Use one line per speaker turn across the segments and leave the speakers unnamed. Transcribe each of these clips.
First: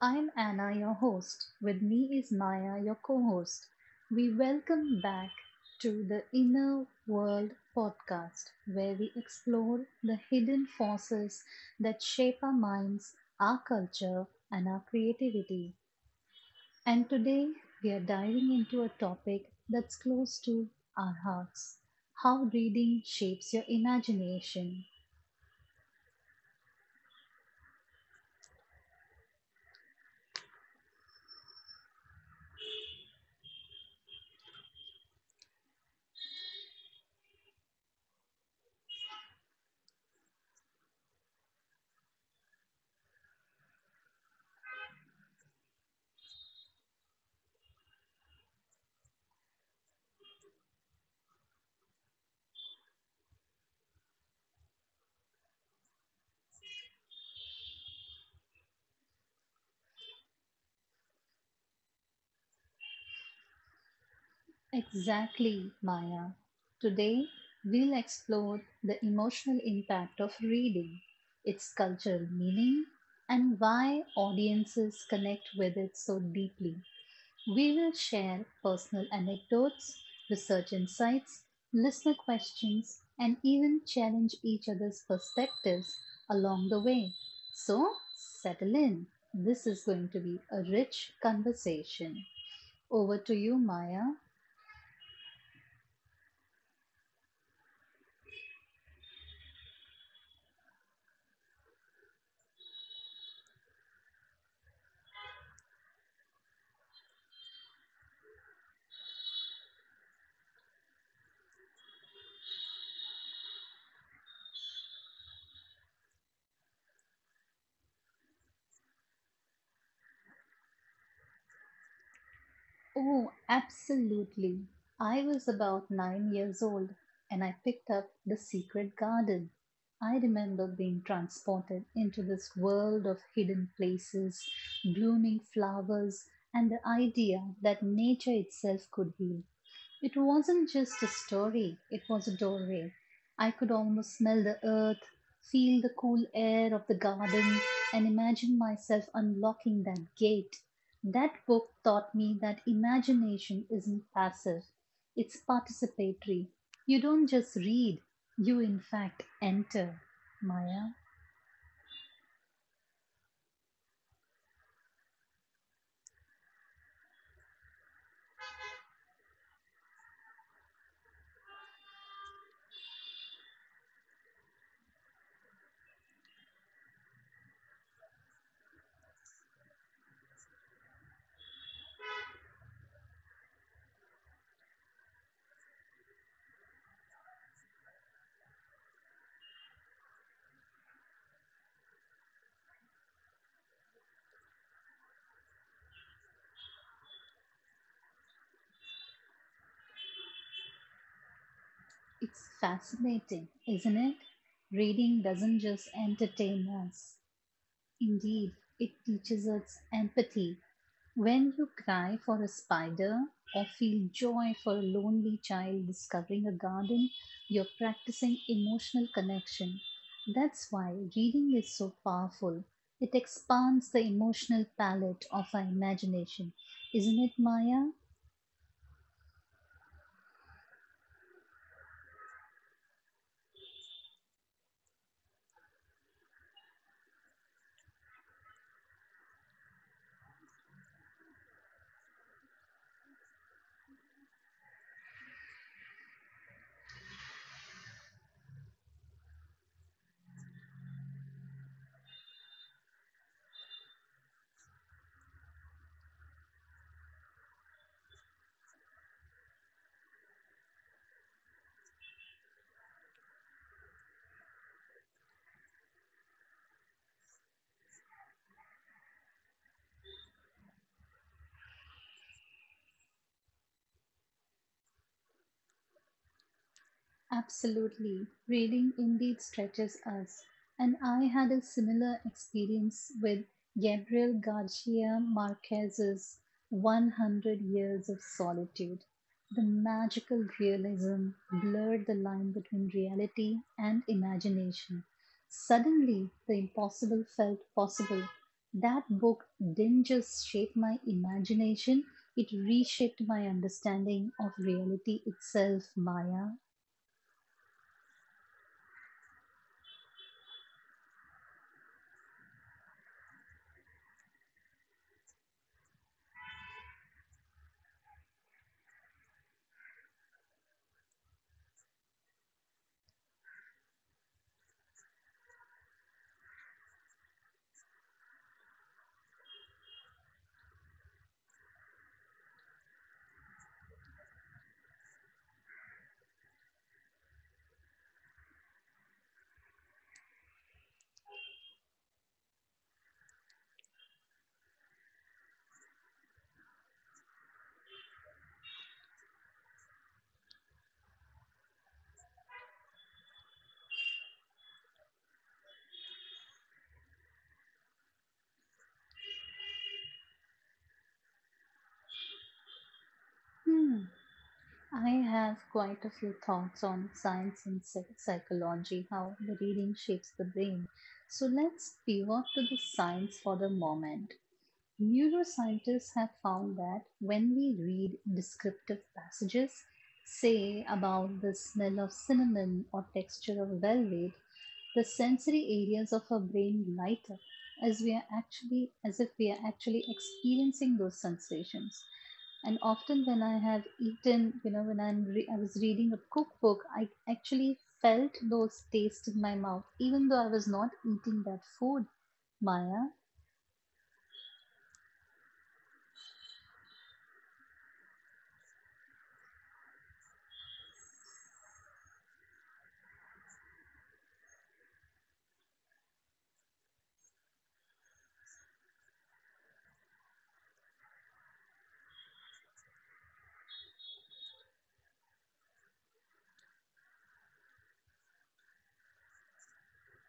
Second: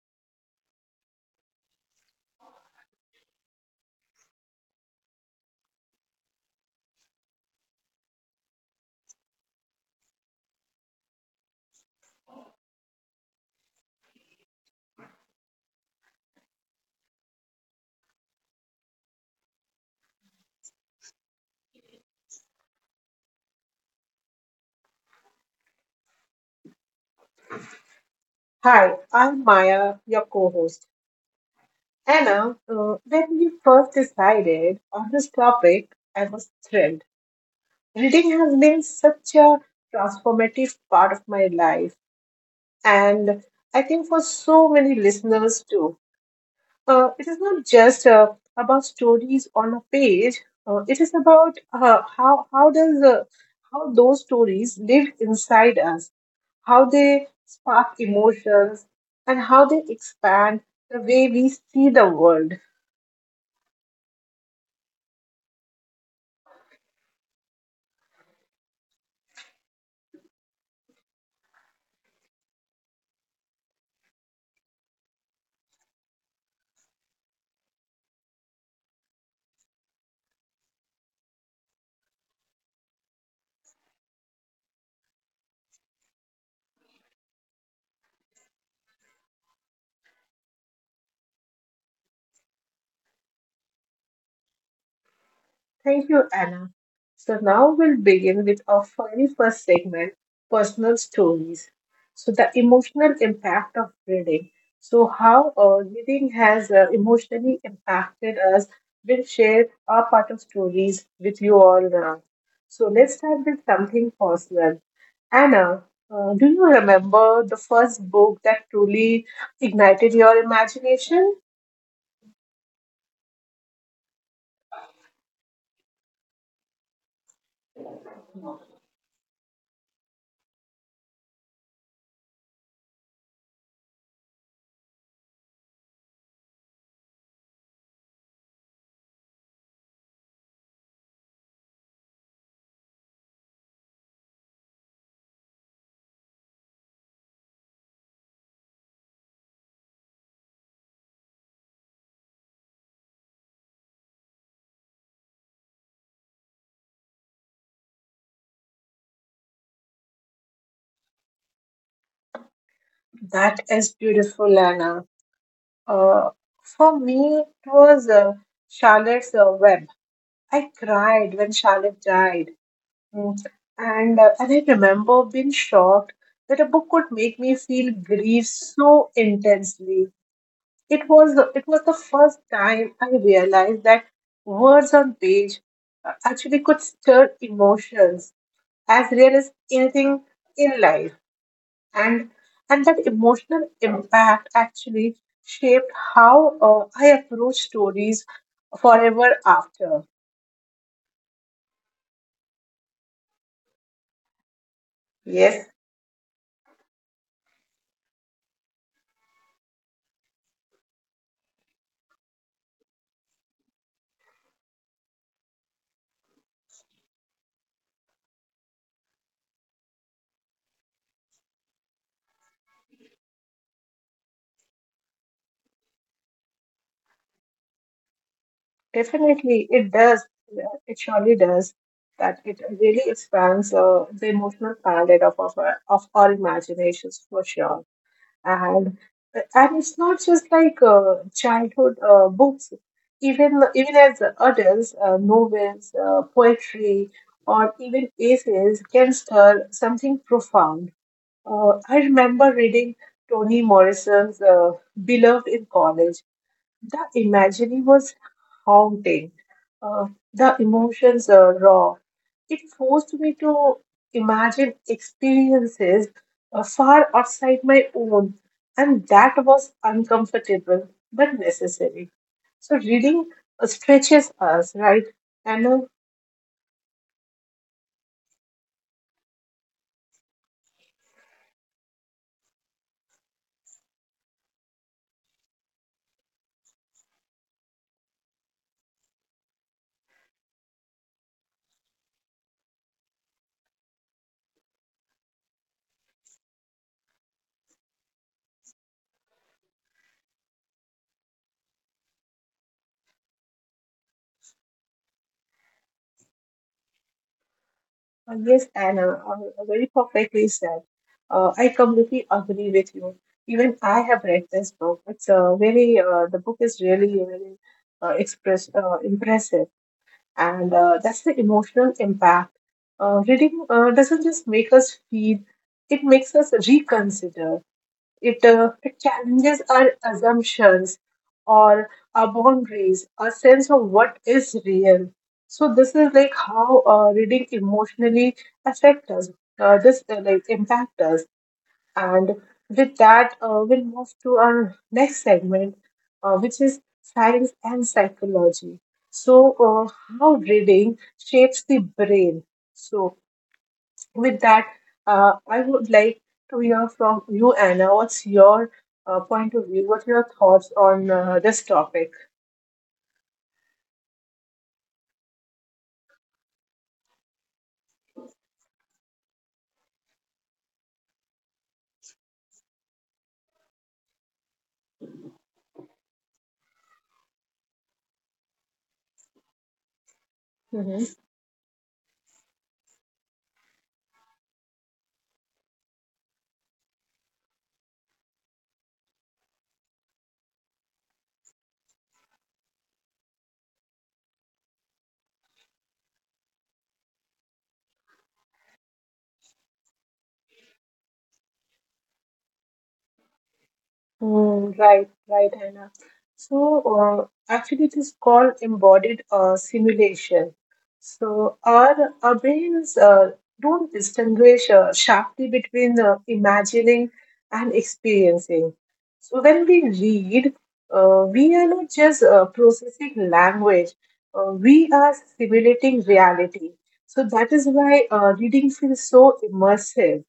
I'm Anna, your host. With me is Maya, your co host. We welcome back to the Inner World podcast, where we explore the hidden forces that shape our minds, our culture, and our creativity. And today we are diving into a topic that's close to our hearts how reading shapes your imagination.
Hi, I'm Maya, your co host. Anna, when we first decided on this topic, I was thrilled. Reading has been such a transformative part of my life, and I think for so many listeners too. It is not just about stories on a page, it is about how those stories live inside us, how they spark emotions, and how they expand the way we see the world.
Exactly, Maya. Today, we'll explore the emotional impact of reading, its cultural meaning, and why audiences connect with it so deeply. We will share personal anecdotes, research insights, listener questions, and even challenge each other's perspectives along the way. So, settle in. This is going to be a rich conversation. Over to you, Maya.
Thank you, Anna. So now we'll begin with our very first segment, personal stories. So the emotional impact of reading. So how reading has emotionally impacted us. We'll share our part of stories with you all now. So let's start with something personal. Anna, do you remember the first book that truly ignited your imagination?
Oh, absolutely. I was about 9 years old and I picked up The Secret Garden. I remember being transported into this world of hidden places, blooming flowers, and the idea that nature itself could heal. It wasn't just a story, it was a doorway. I could almost smell the earth, feel the cool air of the garden, and imagine myself unlocking that gate. That book taught me that imagination isn't passive, it's participatory. You don't just read, you in fact enter. Maya,
That is beautiful, Anna. Uh, for me, it was Charlotte's Web. I cried when Charlotte died. Mm. And I remember being shocked that a book could make me feel grief so intensely. It was the first time I realized that words on page actually could stir emotions as real as anything in life, and and that emotional impact actually shaped how I approach stories forever after.
it's fascinating, isn't it? Reading doesn't
Yes,
just entertain us. Indeed, it teaches us empathy. When you cry for a spider or feel joy for a lonely child discovering a garden, you're practicing emotional connection. That's why reading is so powerful. It expands the emotional palette of our imagination. Isn't it, Maya?
definitely it does. It surely does. That it really expands the emotional palette of our imaginations for sure. and and it's not just like childhood books, even as adults, novels, poetry, or even essays can stir something profound. I remember reading Toni Morrison's Beloved in college. The imagery was haunting. Uh, the emotions are raw. It forced me to imagine experiences far outside my own, and that was uncomfortable but necessary. So, reading stretches us, right? And
Absolutely. Reading indeed stretches us. And I had a similar experience with Gabriel Garcia Marquez's 100 Years of Solitude. The magical realism blurred the line between reality and imagination. Suddenly, the impossible felt possible. That book didn't just shape my imagination, it reshaped my understanding of reality itself, Maya.
Yes, Anna, very perfectly said. I completely agree with you. Even I have read this book. It's very the book is really really express impressive, and that's the emotional impact. Reading doesn't just make us feel; it makes us reconsider. It challenges our assumptions or our boundaries, our sense of what is real. So this is like how reading emotionally affect us. This like impact us, and with that, we'll move to our next segment, which is science and psychology. So, uh, how reading shapes the brain. So, with that, I would like to hear from you, Anna. What's your point of view? What are your thoughts on this topic?
Hmm. I have quite a few thoughts on science and psychology, how the reading shapes the brain. So let's pivot to the science for the moment. Neuroscientists have found that when we read descriptive passages, say
Mhm.
about the smell of cinnamon or texture of velvet, the sensory areas of our brain light up as we are actually as if we are actually experiencing those sensations, and often when I have eaten, I was reading a cookbook. I actually felt those tastes in my mouth even though I was not eating that food, Maya.
Mm, right, right, Anna. So, uh, actually, it is called embodied simulation. So, our brains don't distinguish sharply between imagining and experiencing. So, when we read, we are not just processing language, we are simulating reality. So, that is why reading feels so immersive.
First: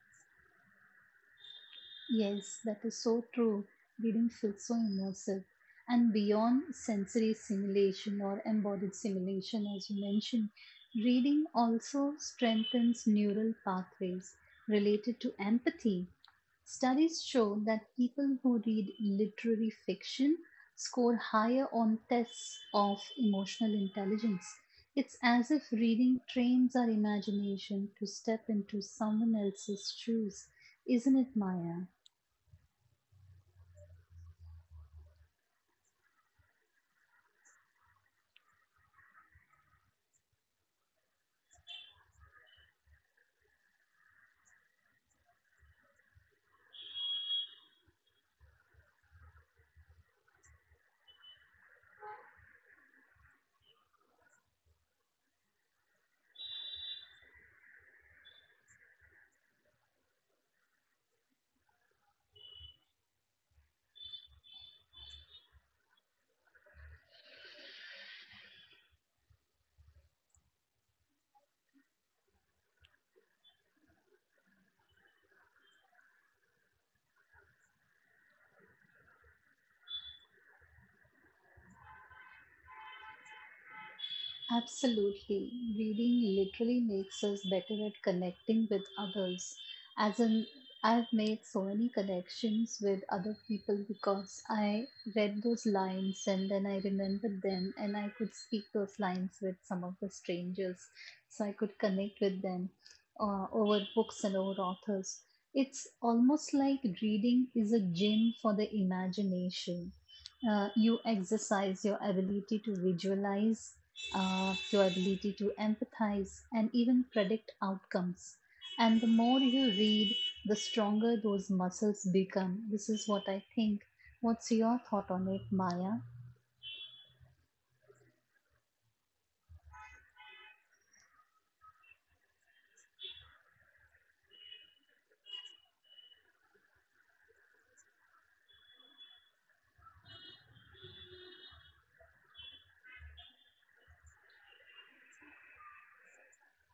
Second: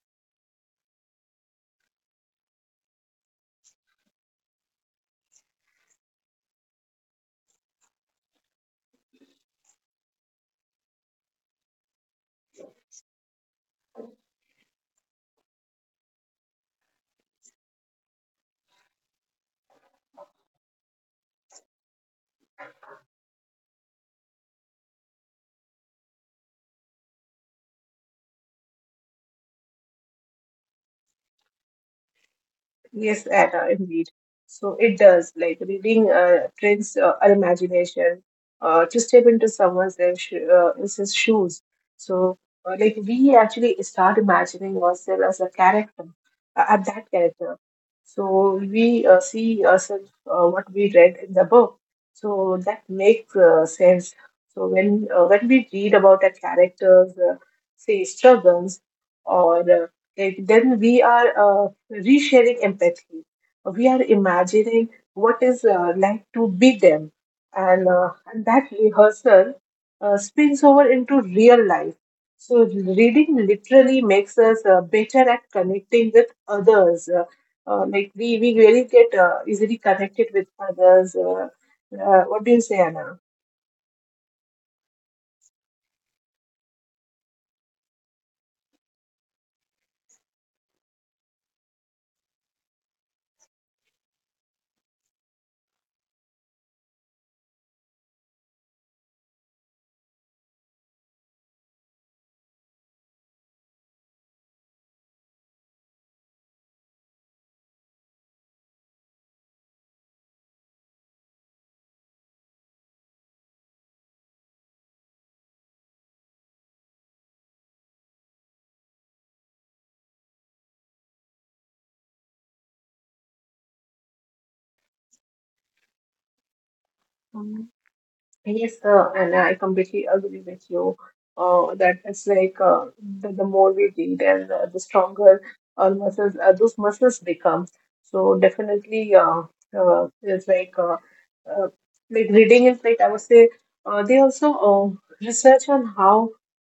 Yes, that is so true. Reading feels so immersive, and beyond sensory simulation or embodied simulation as you mentioned, reading also strengthens neural pathways related to empathy. Studies show that people who read literary fiction score higher on tests of emotional intelligence. It's as if reading trains our imagination to step into someone else's shoes. Isn't it, Maya?
Yes, Anna, indeed. So it does. Like reading trains our imagination to step into someone else's shoes. So like we actually start imagining ourselves as a character, at that character. So we see ourselves what we read in the book. So that makes sense. So when we read about a character's, say, struggles or like, then we are resharing empathy. We are imagining what is like to be them, and that rehearsal spills over into real life. So reading literally makes us better at connecting with others. Like we really get easily connected with others. What do you say, Anna?
Absolutely. Reading literally makes us better at connecting with others. As in, I've made so many connections with other people because I read those lines and then I remembered them and I could speak those lines with some of the strangers. So I could connect with them over books and over authors. It's almost like reading is a gym for the imagination. You exercise your ability to visualize, your ability to empathize and even predict outcomes. And the more you read, the stronger those muscles become. This is what I think. What's your thought on it, Maya?
Mm-hmm. Yes, and I completely agree with you that it's like the more we detail, the stronger our muscles, those muscles become. So definitely, it's uh, like reading is like I would say they also research on how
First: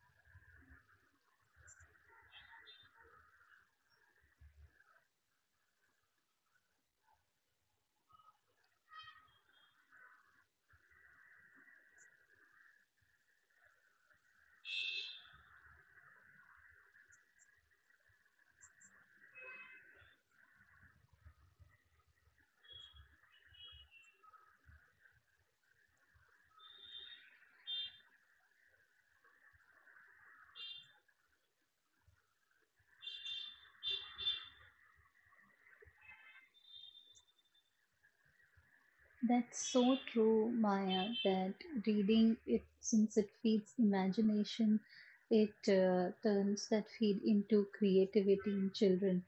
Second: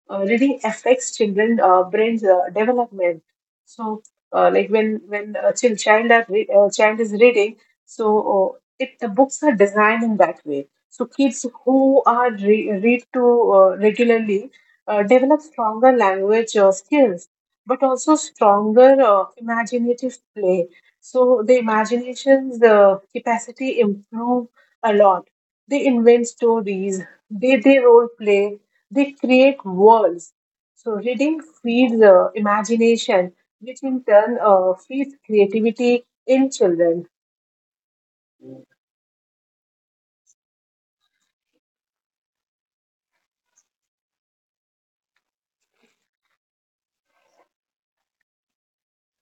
reading affects children brain's development. So like when a child child, are re- child is reading, so it the books are designed in that way so kids who are read to regularly develop stronger language skills, but also stronger imaginative play. So the imagination's capacity improve a lot. They invent stories. They role play. They create worlds. So reading feeds imagination, which in turn feeds creativity in children.
That's so true, Maya, that reading it, since it feeds imagination, it turns that feed into creativity in children.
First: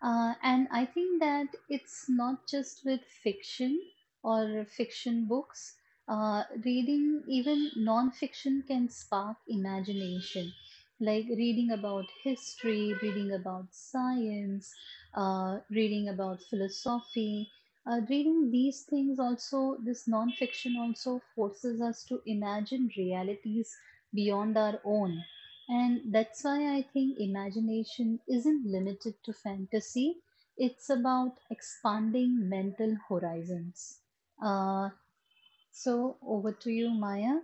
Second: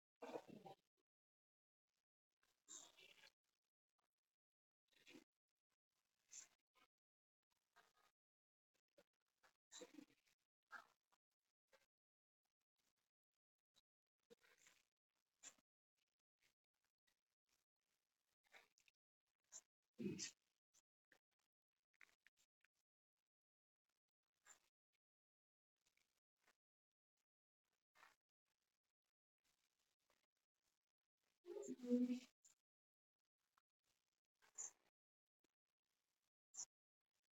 And I think that it's not just with fiction or fiction books. Reading even non-fiction can spark imagination, like reading about history, reading about science, reading about philosophy, reading these things also, this nonfiction also forces us to imagine realities beyond our own. And that's why I think imagination isn't limited to fantasy, it's about expanding mental horizons. Uh, so, over to you, Maya.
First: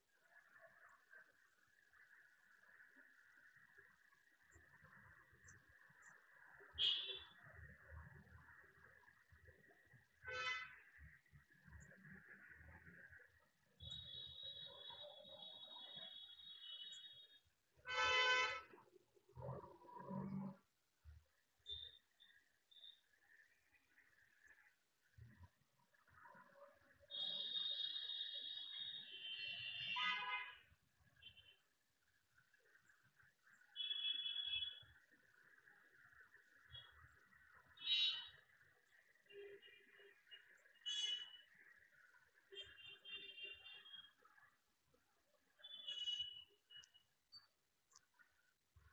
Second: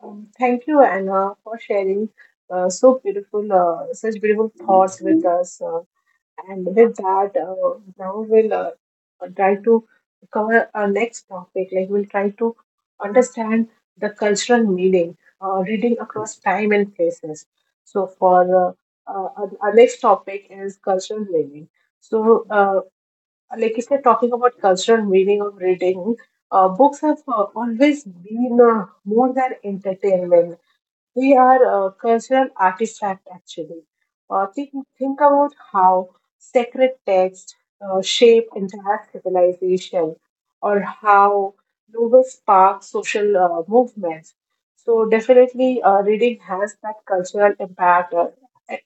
Thank you, Anna, for sharing such beautiful thoughts with us. And with that, now we'll try to cover our next topic. Like we'll try to understand the cultural meaning, reading across time and places. So for our next topic is cultural meaning. So, like if you're talking about cultural meaning of reading, books have always been more than entertainment, we are a cultural artifact, actually. Uh, think, think about how sacred texts shape entire civilization, or how novels spark social movements. So definitely, reading has that cultural impact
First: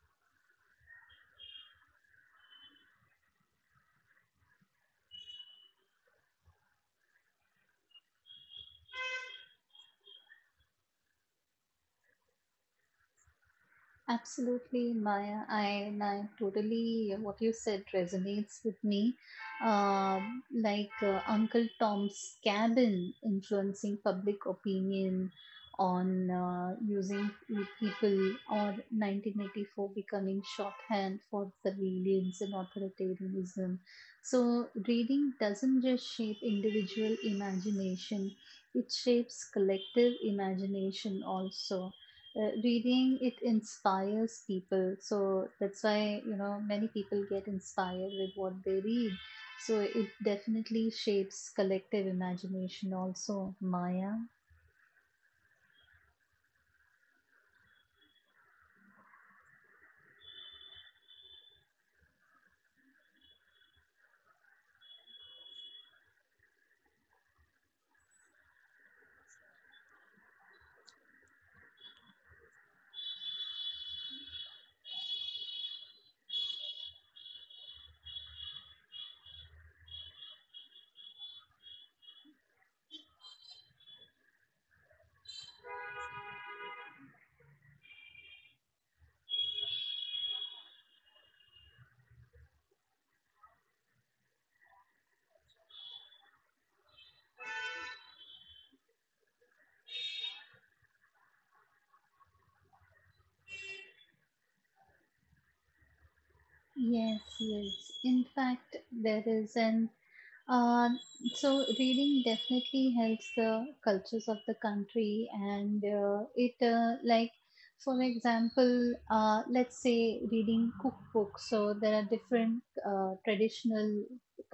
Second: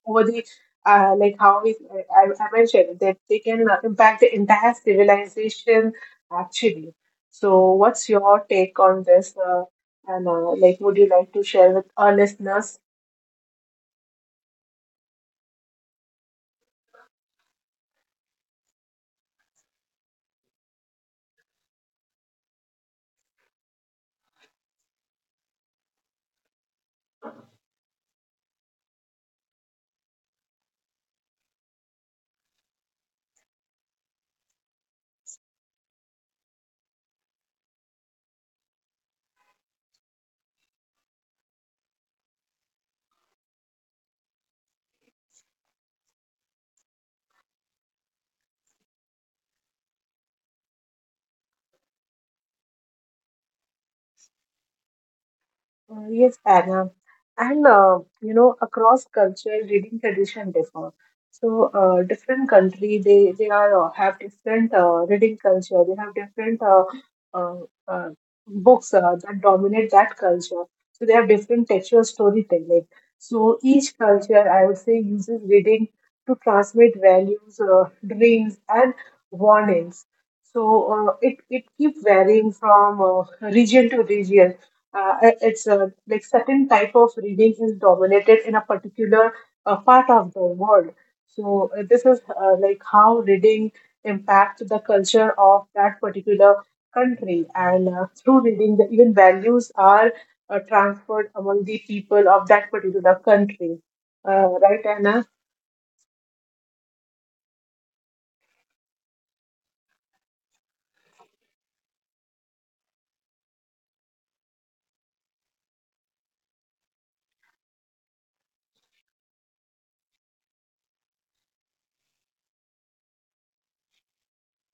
over the like how I mentioned that they can impact the entire civilization actually. So, what's your take on this? And like, would you like to share with our listeners?
Absolutely, Maya. I, and I totally what you said resonates with me. Uncle Tom's Cabin influencing public opinion on using people, or 1984 becoming shorthand for surveillance and authoritarianism. So, reading doesn't just shape individual imagination, it shapes collective imagination also. Reading it inspires people, so that's why, you know, many people get inspired with what they read. So it definitely shapes collective imagination also, Maya.
Yes, Anna. And you know, across culture, reading tradition differ. So different country, they are have different reading culture. They have different uh, uh, books that dominate that culture. So they have different textual storytelling. So each culture, I would say, uses reading to transmit values, dreams, and warnings. So it keeps varying from region to region. It's a like certain type of reading is dominated in a particular part of the world. So this is like how reading impacts the culture of that particular country, and through reading, the even values are transferred among the people of that particular country. Right, Anna?
Yes, yes. In fact, there is an Uh, so reading definitely helps the cultures of the country, and it like for example let's say reading cookbooks. So there are different traditional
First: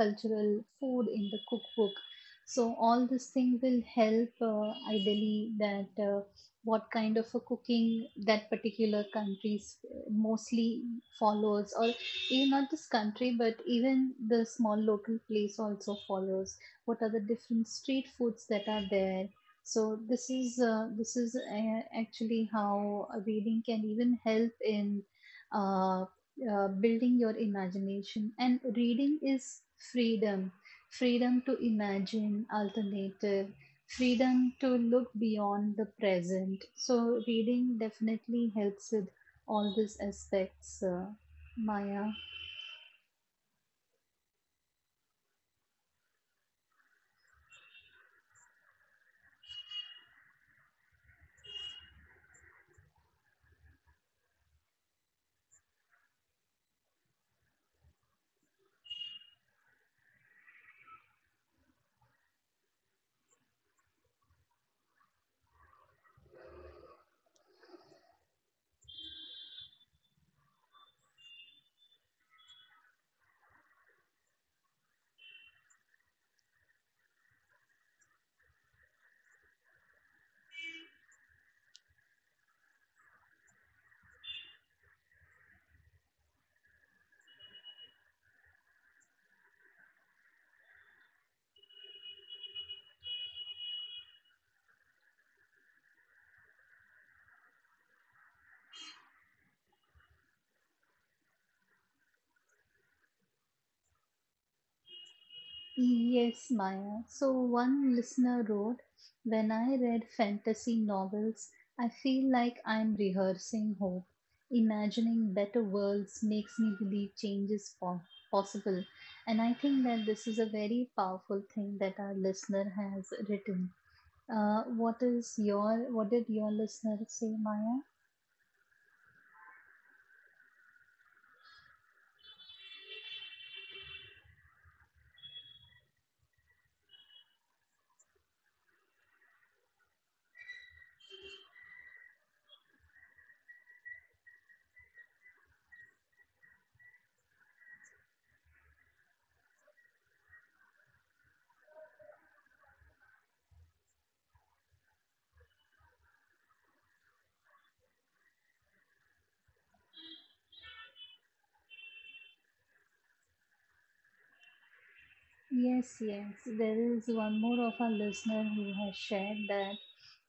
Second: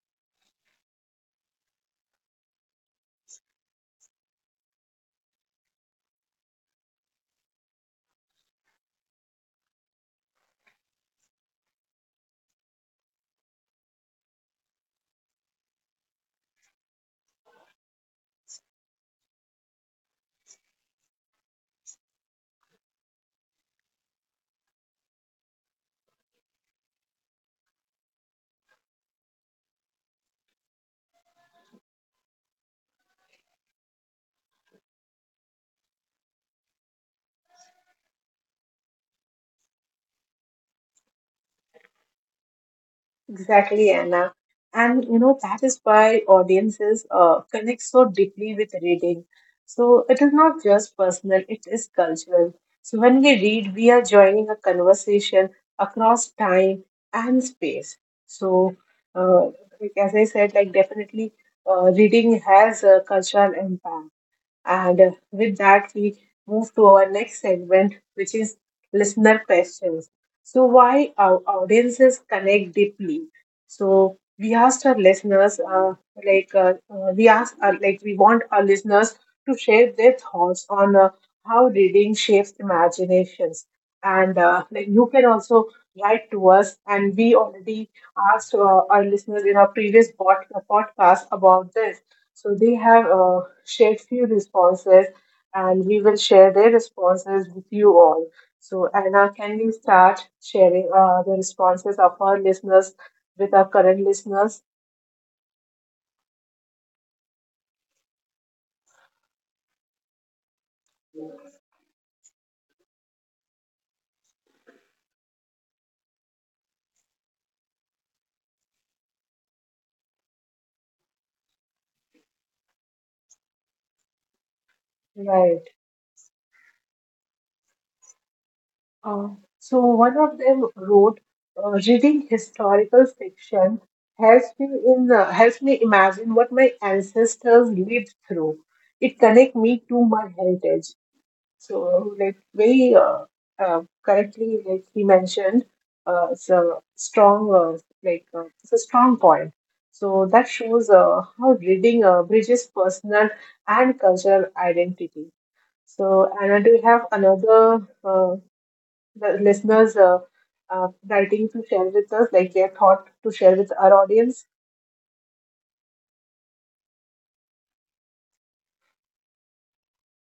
cultural food in the cookbook, so all this thing will help, ideally, that what kind of a cooking that particular country mostly follows, or even not this country, but even the small local place also follows. What are the different street foods that are there? So this is actually how a reading can even help in uh, building your imagination. And reading is freedom, freedom to imagine alternative, freedom to look beyond the present. So reading definitely helps with all these aspects, Maya.
Exactly, Anna. And you know, that is why audiences connect so deeply with reading. So it is not just personal, it is cultural. So when we read, we are joining a conversation across time and space. So, uh, like as I said, like definitely reading has a cultural impact. And with that, we move to our next segment, which is listener questions. So, why our audiences connect deeply? So, we asked our listeners, we asked, like we want our listeners to share their thoughts on how reading shapes imaginations. And like you can also write to us. And we already asked our listeners in our previous podcast about this. So they have shared few responses, and we will share their responses with you all. So Anna, can we start sharing the responses of our listeners with our current listeners?
Yes, Maya. So one listener wrote, when I read fantasy novels, I feel like I'm rehearsing hope. Imagining better worlds makes me believe change is possible. And I think that this is a very powerful thing that our listener has written. What is
Right.
your, what did your listener say, Maya?
Uh, so one of them wrote, "Reading historical fiction helps me in helps me imagine what my ancestors lived through. It connects me to my heritage." So, like very correctly, like he mentioned, it's a strong, it's a strong point. So that shows how reading bridges personal and cultural identity. So, Anna, do you have another the listeners writing to share with us, like their thought to share with our audience?
Yes, yes. There is one more of our listener who has shared that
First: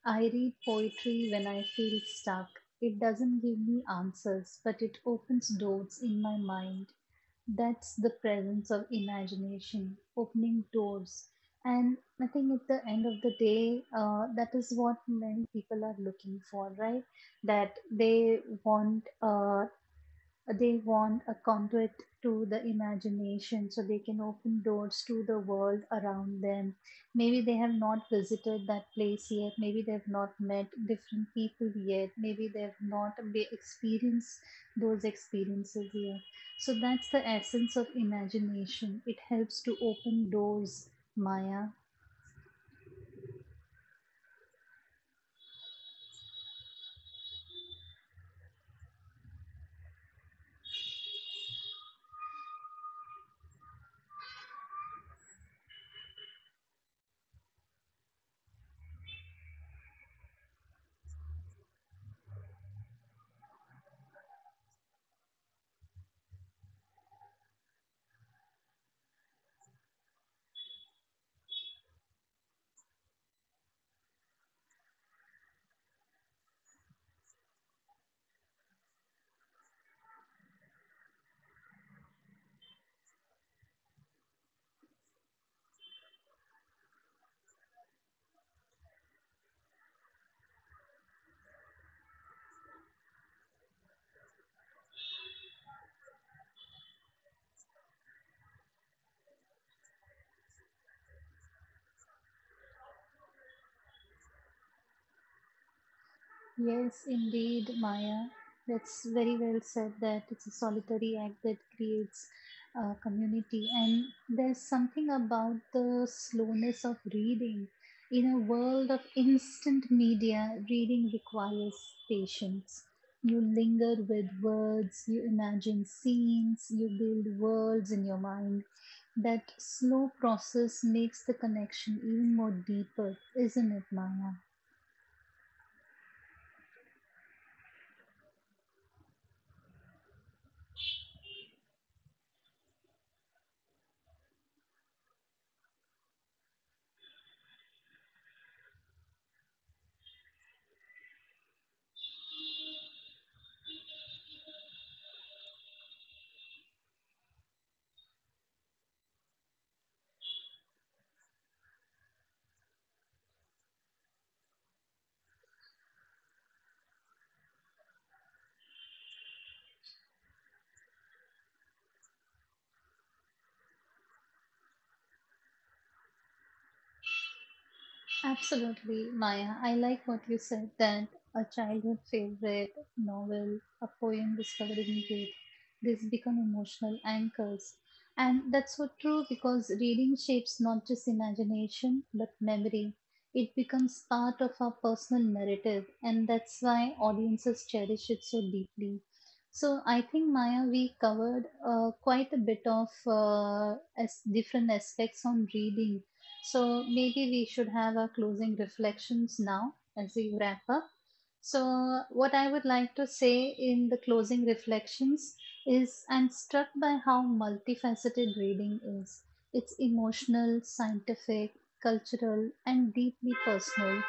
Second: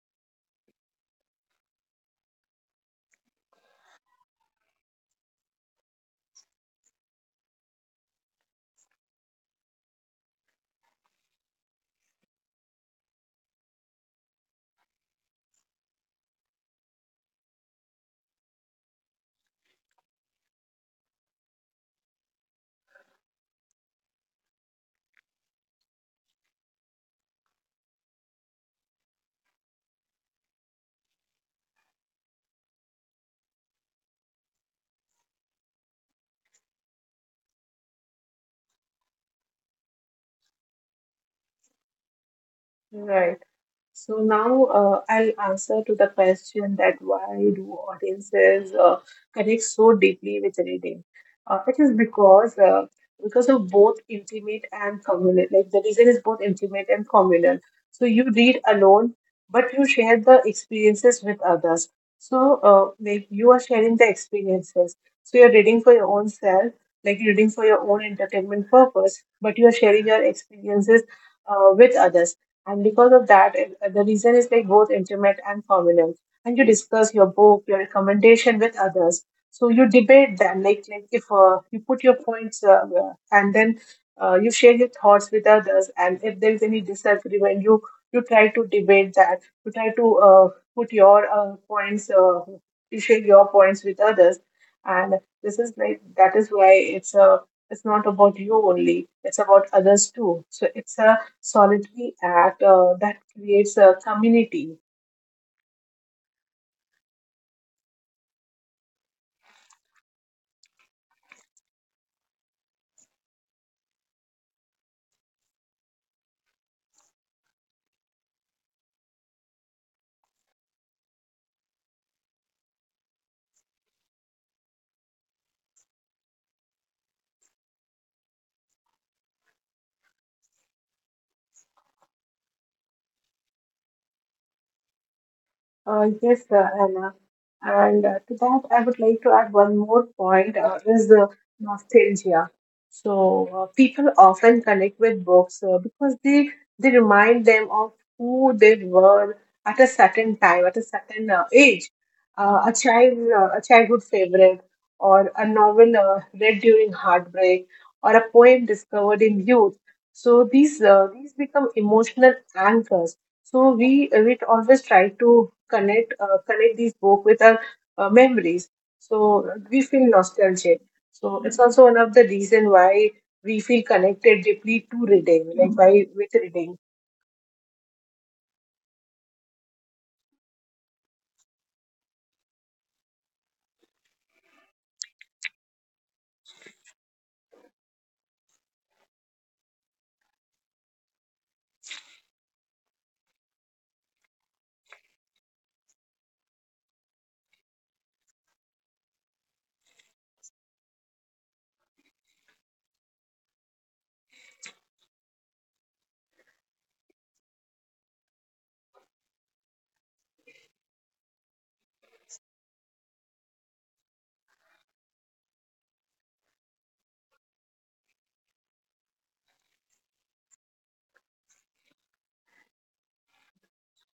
I read poetry when I feel stuck. It doesn't give me answers, but it opens doors in my mind. That's the presence of imagination, opening doors. And I think at the end of the day, that is what many people are looking for, right? That want uh, they want a conduit to the imagination so they can open doors to the world around them. Maybe they have not visited that place yet, maybe they have not met different people yet, maybe they have not experienced those experiences yet. So that's the essence of imagination, it helps to open doors, Maya.
Right. So now I'll answer to the question that why do audiences connect so deeply with reading? It is because of both intimate and communal. Like the reason is both intimate and communal. So you read alone, but you share the experiences with others. So like you are sharing the experiences. So you're reading for your own self, like you're reading for your own entertainment purpose, but you are sharing your experiences with others, and because of that, the reason is like both intimate and formal. And you discuss your book, your recommendation with others. So you debate them, like if you put your points, and then you share your thoughts with others. And if there is any disagreement, you try to debate that. You try to put your points, you share your points with others. And this is like that is why it's a, it's not about you only. It's about others too. So it's a solidly at that creates a community.
Yes, indeed, Maya. That's very well said that it's a solitary act that creates a community. And there's something about the slowness of reading. In a world of instant media, reading requires patience. You linger with words, you imagine scenes, you build worlds in your mind. That slow process makes the connection even more deeper, isn't it, Maya?
Yes, Anna. And to that, I would like to add one more point, is the nostalgia. So people often connect with books because they remind them of who they were at a certain time, at a certain age. A childhood favorite, or a novel read during heartbreak, or a poem discovered in youth. So these become emotional anchors, so we always try to connect these book with our memories. So we feel nostalgic. So it's also one of the reason why we feel connected deeply to reading, like by with reading.
Absolutely, Maya. I like what you said that a childhood favorite novel, a poem discovering youth, these become emotional anchors. And that's so true because reading shapes not just imagination but memory. It becomes part of our personal narrative, and that's why audiences cherish it so deeply. So I think, Maya, we covered quite a bit of as different aspects on reading, so maybe we should have our closing reflections now as we wrap up. So, what I would like to say in the closing reflections is I'm struck by how multifaceted reading is. It's emotional, scientific, cultural, and deeply personal.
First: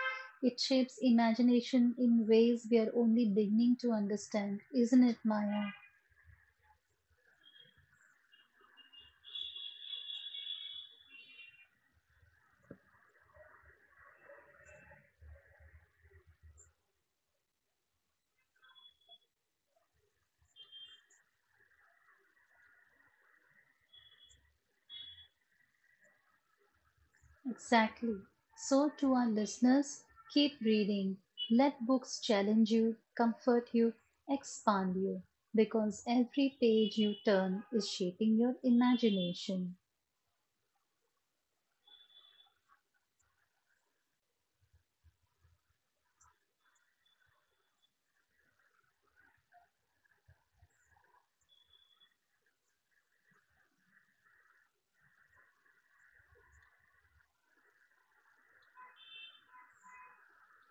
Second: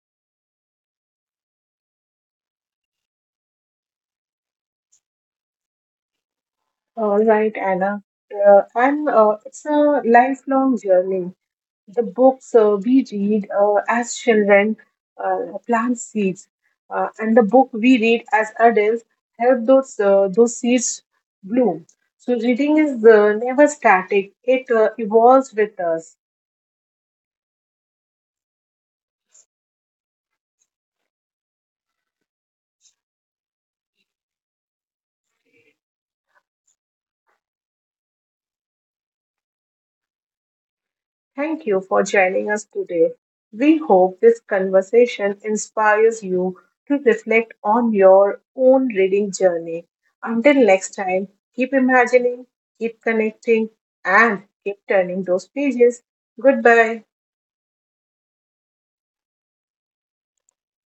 It shapes imagination in ways we are only beginning to understand, isn't it, Maya?
All right, Anna. And It's a lifelong journey. The books we read as children plant seeds, and the book we read as adults help those seeds bloom. So reading is never static; it evolves with us.
Exactly. So, to our listeners, keep reading. Let books challenge you, comfort you, expand you, because every page you turn is shaping your imagination.
Thank you for joining us today. We hope this conversation inspires you to reflect on your own reading journey. Until next time, keep imagining, keep connecting, and keep turning those pages. Goodbye.